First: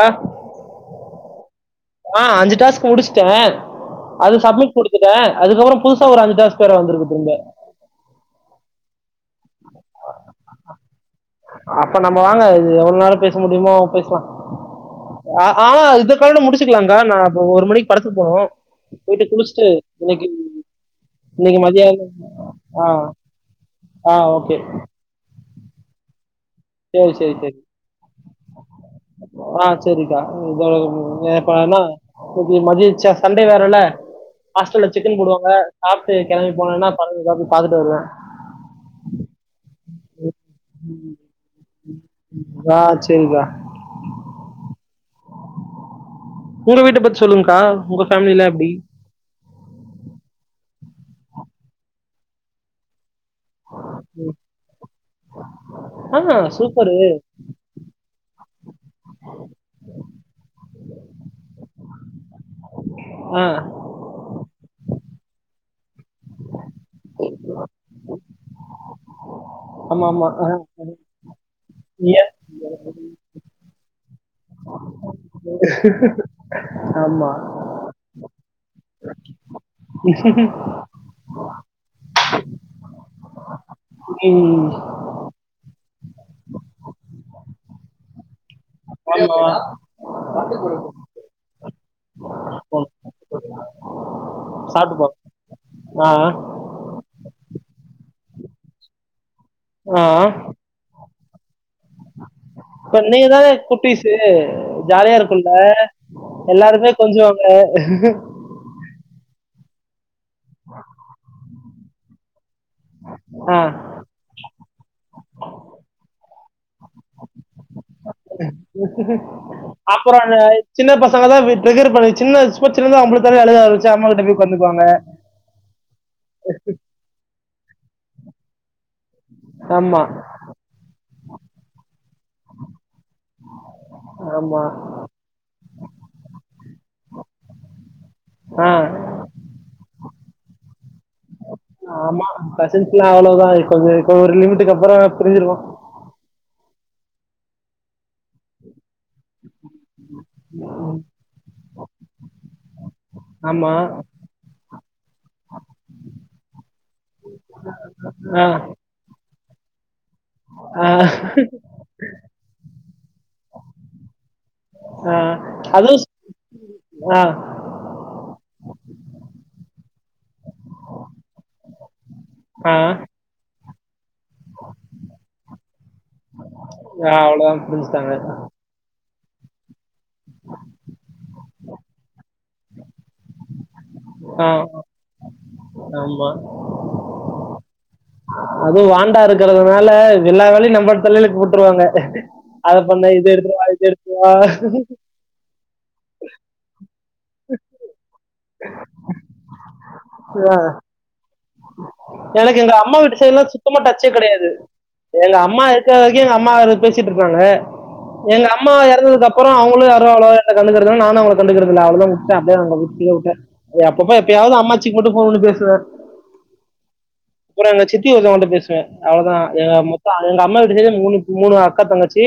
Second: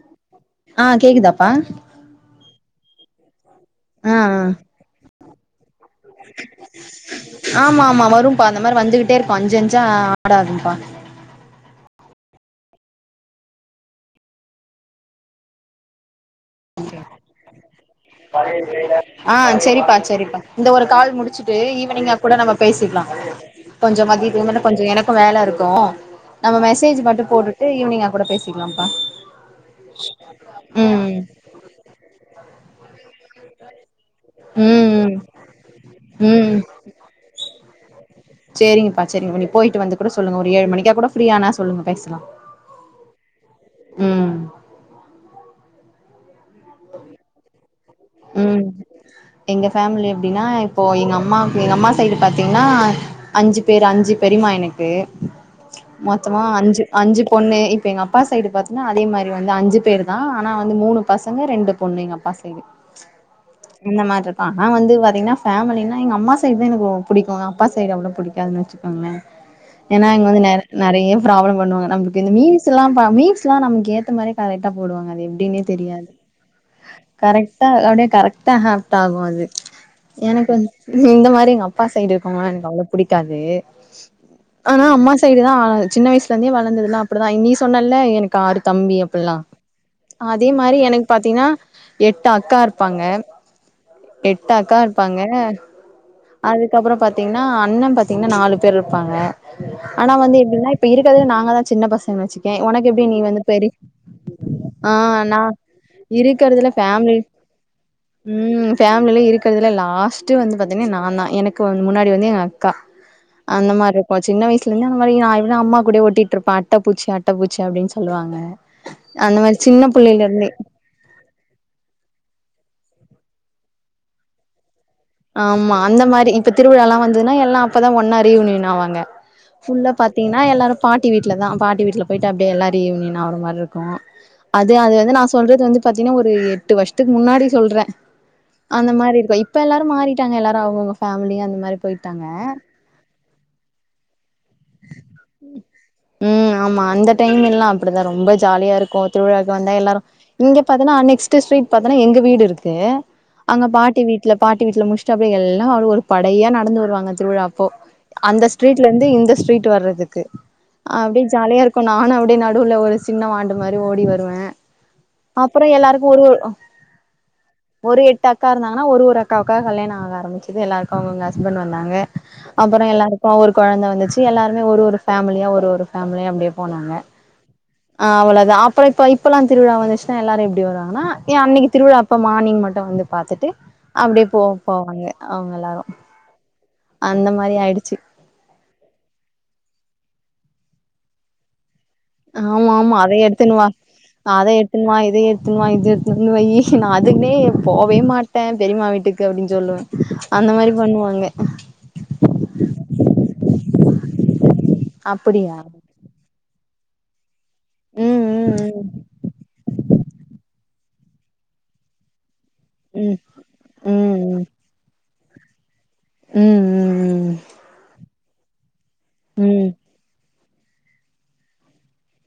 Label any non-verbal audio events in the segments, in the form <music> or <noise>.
ஆ ஆ கேக்குதாப்பா ஆ அஞ்சு டாஸ்க் முடிச்ட்டே அது சப்மிட் குடுத்துட்டே அதுக்கப்பற ஆமாம்மா வரும்பா அந்த மாரி வந்துகிட் ட்டே இருக்கு அஞ்சஞ்சா ஆடாகும்பா அப்ப நம்ம வாங்க இது எவ்ளோ நேர பேச முடியுமோ பேசலா அ ஆ இது இத்தோட முடிச்சுக்லாங்க்கா நா இப்ப ஒரு மணிக்கு படத்துக்கு போணு போயிட்டு ஆ குளிச்ட்டு செரிப்பா இன்னைக்கு செரிப்பா இந்த ஒரு கால் முடிச்சுட்டு இன்னைக்கு ஈவ்னிங்கா மதியானம் கூட நம்ம ஆ பேசிக்லா கொஞ் கொஞ்ச ஆ மதியத்துக்கு ஓகே. மேல கொஞ்ச எனக்கு வேல இருக்கு நம்ம மெசேஜ் சரி, மட்டு சரி, சரி. போட்டுட்டு ஈவ்னிங்கா கூட பேசிக்லாம்ப்பா ஆ சேரிக்கா இதோட இப்ப என்னா இன்னக்கி மதியச் சே சண்டே வேரல ஹாஸ்டல்ல ம் சிக்கன் போடுவாங்க சாப்ட்டு கெளம்பி ம் போனனா படம் பாக் பாத்துட்டு வருவ சேரிங்கப்பா சேரிங்கா நீ போயிட்டு வந்து கூட சொல்லுங்க ஒரு ஏழு மணிக்கா கூட ஃப்ரீயானா சொல்லுங்க பேசலா ஆ சரிக்கா. ம் உங்க வீட்ட பத்தி சொல்லுங்க்கா ம் எங்க ஃபேம்லி எப்டினா இப்போ எங்க அம்மாவுக்கு எங்க அம்மா சைடு பாத்தீங்னா அஞ்சு பேர் அஞ்சு பெரிமா எனக்கு ஆ மொத்தமா அஞ்சு சூப்பரு அஞ்சு பொண்ணு இப்ப எங்கப் அப்பா சைடு பாத்தினா அதே மாரி வந்து அஞ்சு பேரு தா ஆனா வந்து மூணு பசங்க ரெண்டு பொண்ணு எங்க அப்பா சைடு ஆ அந்த மாரு ஆனா வந்து பாத்தீங்னா ஃபேமிலினா எங்க அம்மா சைடு் தா எனக்கு ரொ புடிக்கு அப்பா சைடு அவ்ளோ புடிக்காதுன்னு வச்சுக்கோங்ளே ஆமா ஏனா ஆமா இங்க வந்து ஆ நெற் நெறைய ப்ராப்ளம் பண்ணுவாங்க நீங்க நம்மளுக்கு இந்த மீம்ஸ் த்தெல்லாம்ப்பா மீம்ஸ்லா நமக்கு ஏத்த மாரியே கரெக்டா போடுவாங்க அது எப்டினே தெரியாது ஆமா கரெக் அ கரெக்டா ஹாப்ட்டாகு அது எனக்கு வந் ம் இந்த மாரி எங்கம் அப்பா சைடு இருக்கவ்ங்களா எனக்கு அவ்ளோ‌ புடிக்காது ம் ஆனா அம்மா சைடு தா ஆ சின்ன வயசுலருந்தே வளந்ததுலா அப்டிதா இன்னக்கி சொன்னல எனக்கு ஆறு தம்பி அ வைமா அதே மாரி எனக்கு பாத்தீனா எட்டு அக்கா இருப்பாங்க எட்டு‌ அக்கா சாப்பிட்டு போ இருப்பாங்க ஆ அதுக்கப்பற பாத் தீங்னா அண்ண பாத்தீங்னா நாலு பேரு இருப்பாங்க ஆ ஆனா வந்து எப்டினா இப்ப இருக்கதே நாங்க தா சின்ன பசங்க வச்சுக்கே ஒனக்கு இப்ப எப்டி நீ நீங்க வந்து தானே பெரி குட்டீஸு ஆ ஜாலியா நா இருக்கும்ல இருக்கறதுல எல்லாருமே ஃபேம்லி கொஞ்சுவாங்க ம் ஃபேம்லில இருக்கதுல லாஸ்ட்டு வந்து பாத்தீனா நாந்தா எனக் கு முன்னாடி வந்து எங்க அக்கா ஆ அந்த மார்ருப்போ சின்ன வயசுல இருந்தே அந்த மாரி நா இருந்தா அம்மா கூடே ஒட்டிட் ட்ருப்ப அட்டப்பூச்சி அட்டப்பூச்சி அப்டின் சொல்லுவாங்க அந்த மாரி சின்ன புள்ளைல இருந்தே சொல்லதா இப்டி ட்ரிகரு பண்ணி சின்ன சும்மா சின்னதா வம்பிலுத்தாலே அழுக ஆரமிச்சி அம்மா கிட்ட போய் ஒக்காந்துகுவாங்க ஆமா அந்த மாரி இப்ப திருவிழால்லா வந்ததுனா எல்லா அப்பதா ஒன்னா ரீயூனியன் ஆவாங்க ஃபுல்லா ஆமா பாத்தீங்னா எல்லாரு பாட்டி வீட்ல தா பாட்டி வீட்ல போய்ட்டு அப்டியே எல்லா ரீயூனியன் ஆவுர மார்ருக்கு ஆமா அது அது வந்து நா சொல்றது வந்து பாத்தீனா ஒரு எட்டு வர்ஷ த்துக்கு முன்னாடி சொல்ற ஆ அந்த மாரி இருக்கு இப்பெல்லா மாறிட்டாங்க எல்லாரு அவ்ங்கவ்ங்க ஃபேமிலி அந்த மாரி போய்ட்டாங்க அவ்ளோதானே கொஞ்ச இப்போ ஒரு லிமிட்டுக்கு அப்பற பிரிஞ்சிருவோ ம் ஆமா அந்த டைமெல்லா அப்டி தா ரொம்ப ஜாலியா இருக்கு திருவிழாவுக்கு வந்தா எல்லாரு இங்கே பாத்தனா நெக்ஸ்ட்டு ஸ்ட்ரீட் பாத்தனா எங்க வீடு இருக்கு அங்க ஆமா. பாட்டி வீட்ல பாட்டி வீட்ல முச்ட்டு அப்டியே எல்லா அவரு ஒரு படையா நடந்து வருவாங்க திருவிழா அப்போ ஆ, அந்த ஸ்ட்ரீட்லருந்து இந்த ஸ்ட்ரீட் வர்றதுக் கு ஆ, அப்டி ஜாலியா இருக்கு நானு அப்டி நடுவுல ஒரு சின்ன வாண்டு மாரி ஓடி வருவே ஆ. அப்பற எல்லாருக்கு ஒரு அ ஒரு எட்டு அக்கா இருந்தாங்கனா ஒரு ஒரு அக்காவுக்கா கல்யாணோ ஆக ஆரம்பிச்சிது எல்லாருக்கு அவுங்கவுங்க ஹஸ்பண் வந்தாங்க ஆ, அப்ப எல்லாருக்கு ஒரு கொழந்த வந்துச்சு எல்லாருமே ஒரு ஒரு ஃபேமிலியா ஒரு ஒரு ஃபேமிலியா அப்டியே போனாங்க ஆ அவ்வளோதான் ஆ புரிஞ்சுட்டாங்க. அவளதா அப்புறோ இப்ப இப் பெல்லா திருவிழா வந்துச்சுனா எல்லாரு எப்டி வருவாங்கனா எ அன்னைக்கி திருவிழா அப்ப மார்னிங் மட்டு வந்து பாத்துட்டு அப்டியே போ ஆ, போவாங்க அவுங்கெல்லாரு ஆமா. அந்த மாரி ஆய்டுச்சு அதுவு வாண்டா இருக்கறதுனால எல்லா வேலையு நம்ப தலைல போட்ருவாங்க ஆமா ஆமா அத எடுத்துணுவா எடுத்துட்டு வா. அத எட்த்துன் வா இத எட்த்துன் வா இத எட்த்துன் வந்து வையி நா இதுக்குனே போவே மாட்டே பெரிமா வீட்டுக்கு அப்டின் சொல்லுவ அந்த ஆ. மாரி பண்ணுவாங்க எனக்கு எங்க அம்மா வீட்டு சைட்ல்லா சுத்தமா டச்சே கடையாது எங்க அப்படியா அம்மா இருக்க வரைக்கு எங்க அம்மா <unintelligible> பேசிட்ருப்பாங்க ம் எங்க அம்மா எறந்ததுக்கு அப்புறோ அவுங்களு யாரு அவ்ளோவா வந்த கண்டுகறதுல்ல நானு அவுங்கள கண்டுகுறது இல்ல அவ்ள தா விட்ட அப்டே அவ்ங்கள எப்பியோ ம் முட்ட அப்பப்ப ம் எப்பயாவ்து அம்மாச்சிக்கு மட்டு ஃபோனு பேசுவ ம் அப்புறோ எங்க சித்தி ஒருத்தவங்ட் ட அவ்ளதா ம் ம் எங்க மொத்தோ எங்க அம்மா வீட்டு சைடு மூணு மூணு அக்கா தங்கச்சி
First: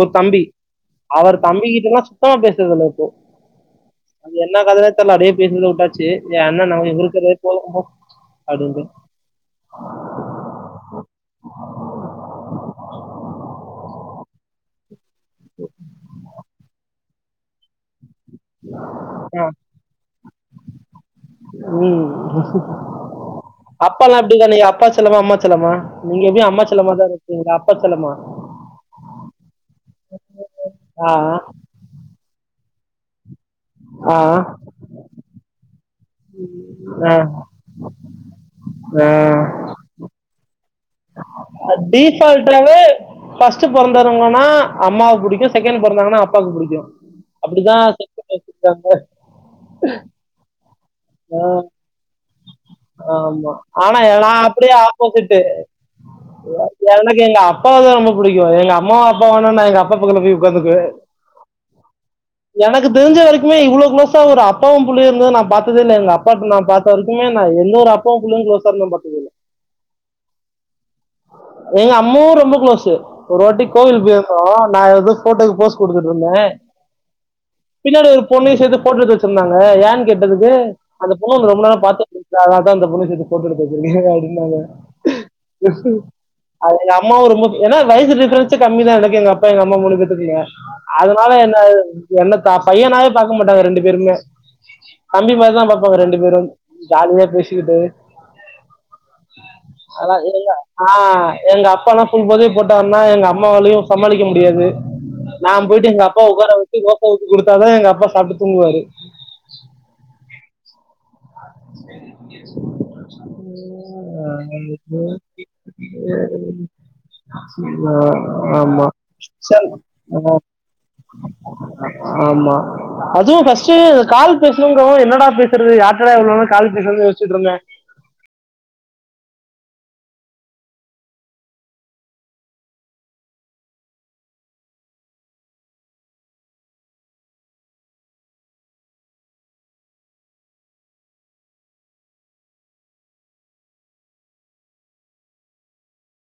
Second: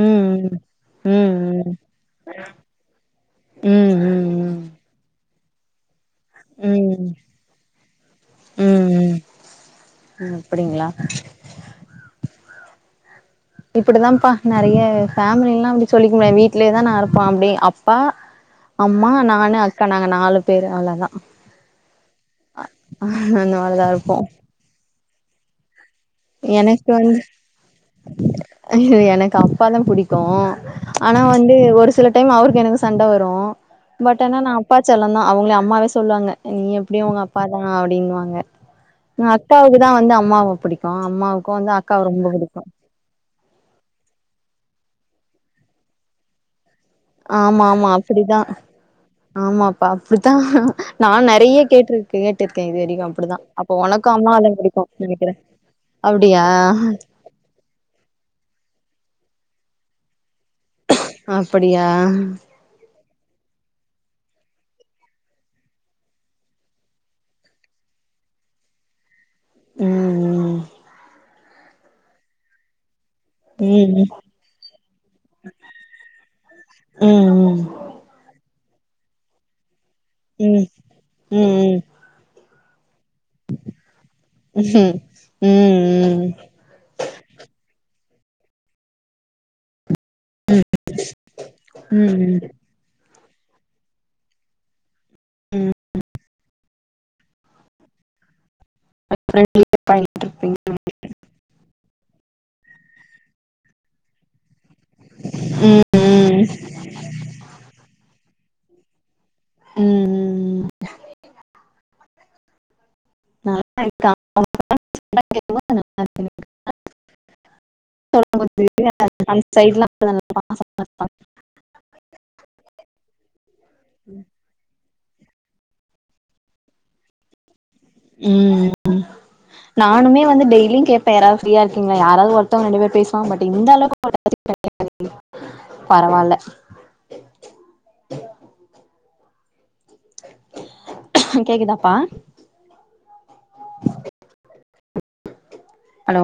ம் தம்பி ம் ம் அவரு தம்பி ம் கிட்ட எல்லா சுத்தமா பேசுற்துல்ல இப்போ ம் ம் ம் அது ம் என்ன கதனே தெர்ல அப்டியே பேசினே வுட்டாச்சு ஏ அண்ண நானு ம் இருக்குற்தே போது போ அப்படின்ட்டு ம் ம் ம் அப்படிங்ளா இப்புடிதான்ப்பா நெறைய ஃபேமிலில்லா அப்டி சொல்லிக்க முடியா வீட்லேதா நா இருப்ப அப்டி அப்பா அம்மா ஆ, நானு அக்கா நாங்க நாலு பேரு அவ்ளதா ம் அந்த மாரிதா இருப்போ அப்பால்லா எப்டிங்க நீங்க அப்பா செல்லமா அம்மா செல்லமா நீங்க எப்டியு அம்மா செல்லமா தா இருப்பீங்க அப்பா செல்லமா அய்யோ எனக்கு அப்பா தா புடிக்கு ஆ ஆனா வந்து ஒரு சில டைம் அவுருக்கு எனக்கு சண்ட வரு ஆ பட் ஆனா நா அப்பா செல்லந்தா அவுங்ளே அம்மாவே சொல்வாங்க நீ எப்டியு ஆ உங்க அப்பா தா அப்டின்வாங்க ஆ அக்காவுக்குதா வந்து அம்மாவ பிடிக் டீஃபால்டாவே ஃபஸ்ட்டு பொறந்தருங்க னா அம்மாவ புடிக்கு செகண்னு பொறந்தவங்கனா அப்பாவுக்கு புடிக்கு ஆமா ஆமா அப்படித்தா ஆமாப்பா அப்டித்தா நா நெறைய கேட்ருக் க கேட்ருக்க இது வரிக்கு அப்பிடிதா ஆமா. அப்போ ஆனா உனக்கோ நான் அம்மதான அப்படியே புடிக்கு நெனைக்கிற ஆப்போசிட்டு. எனக்கு எங்க அப்பாவ தா ரொம்ப புடிக்கு எங்க அம்மா அப்பா வேணுன்னா எங்க அப்பா பக்கத்துல போய் உட்காந்துக்குவேன். அப்படியா கு தெரிஞ்ச வரைக்குமே இவ்வுளோ க்ளோஸா ஒரு அப்பாவு புள்ளையு இருந்தத நா பாத் ததே இல்ல எங்க அப்பாட்ட நா பாத்த வரிக்குமே நா எந்தவொரு அப்பா புள்ளையு க்ளோஸா இருந்து நா பாத்ததே இல்ல ம் ம் எங்க அம்மாவு ரொம்ப க்ளோஸு ஒரு வாட்டி கோவில் ம் போயிருந்தோ நா எதோ ஃபோட்டோக்கு போஸ் குடுத்துட்ருந்தே ம் பின்னாடி ஒரு பொண்ணயு சேத்து ஃபோட்டா எட்த்து வெச்சிருந்தாங்க ஏ கேட்டதுக்கு ம் ம் அந்த பொண்ணு உன்ன ரொம்ப நேர ம் பாத்துட்ருந்தா அதனால்தா அந்த பொண்ணு ஃபோட்டோ எடுத்து வெச்சிருக்கே அப்டின்னாங்க ம் ம் அ எங்க அம்மாவு ரொம்ப ஏன்னா வயசு டிஃபரென்ட்ஸே கம்மி தா எனக்கு எங்க அப்பா எங்க அம்மா மூணு பேர்த்துக்குமே அதனால என்ன ம் என்ன ம் த பையனாவே பாக்க மாட்டாங்க ரெண்டு பேருமே தம்பி மாரி தா பாப்பாங்க ரெண்டு பேரும் ஜாலியா பேசிக்கிட்டு அத எங்க பண்ணிட்ருப்பீங்க ஆ எங்கப்பால்லா ஃபுல் போதய போட்டார் னா எங்க அம்மாவாலயு சமாளிக்க முடியாது நா ம் போய்ட்டு எங்க அப்பாவ ம் உக்கார வெச்சு தோச ஊத்தி குடுத்தாதா எங்க அப்பா சாப்ட்டு தூங்குவாரு ம் ம் ம் <unintelligible> <unintelligible> நல்லாருக்கு இல்ல ஆ ஆமா அந்த சைட்லா ஆமா அதுவு ஃபஸ்ட்டு கால் பேசணுங்கவு என்னடா பேசுறது யார்ட் என்னடா இவ்ளோ நேரோ கால் பேசறதுனு யோசிச்சிட்டு இருந்தே ம்ம் நானுமே வந்து டெய்லியு கேப்பே யாராவது ஃப்ரீய இருக்கீங்களா யாராவது ஒருத்தங்க ரெண்டு பேர் பேசுவாங்க பட் இந்த அளவுக்கு <inaudible> பரவால்ல கேக்குதாப்பா ஹலோ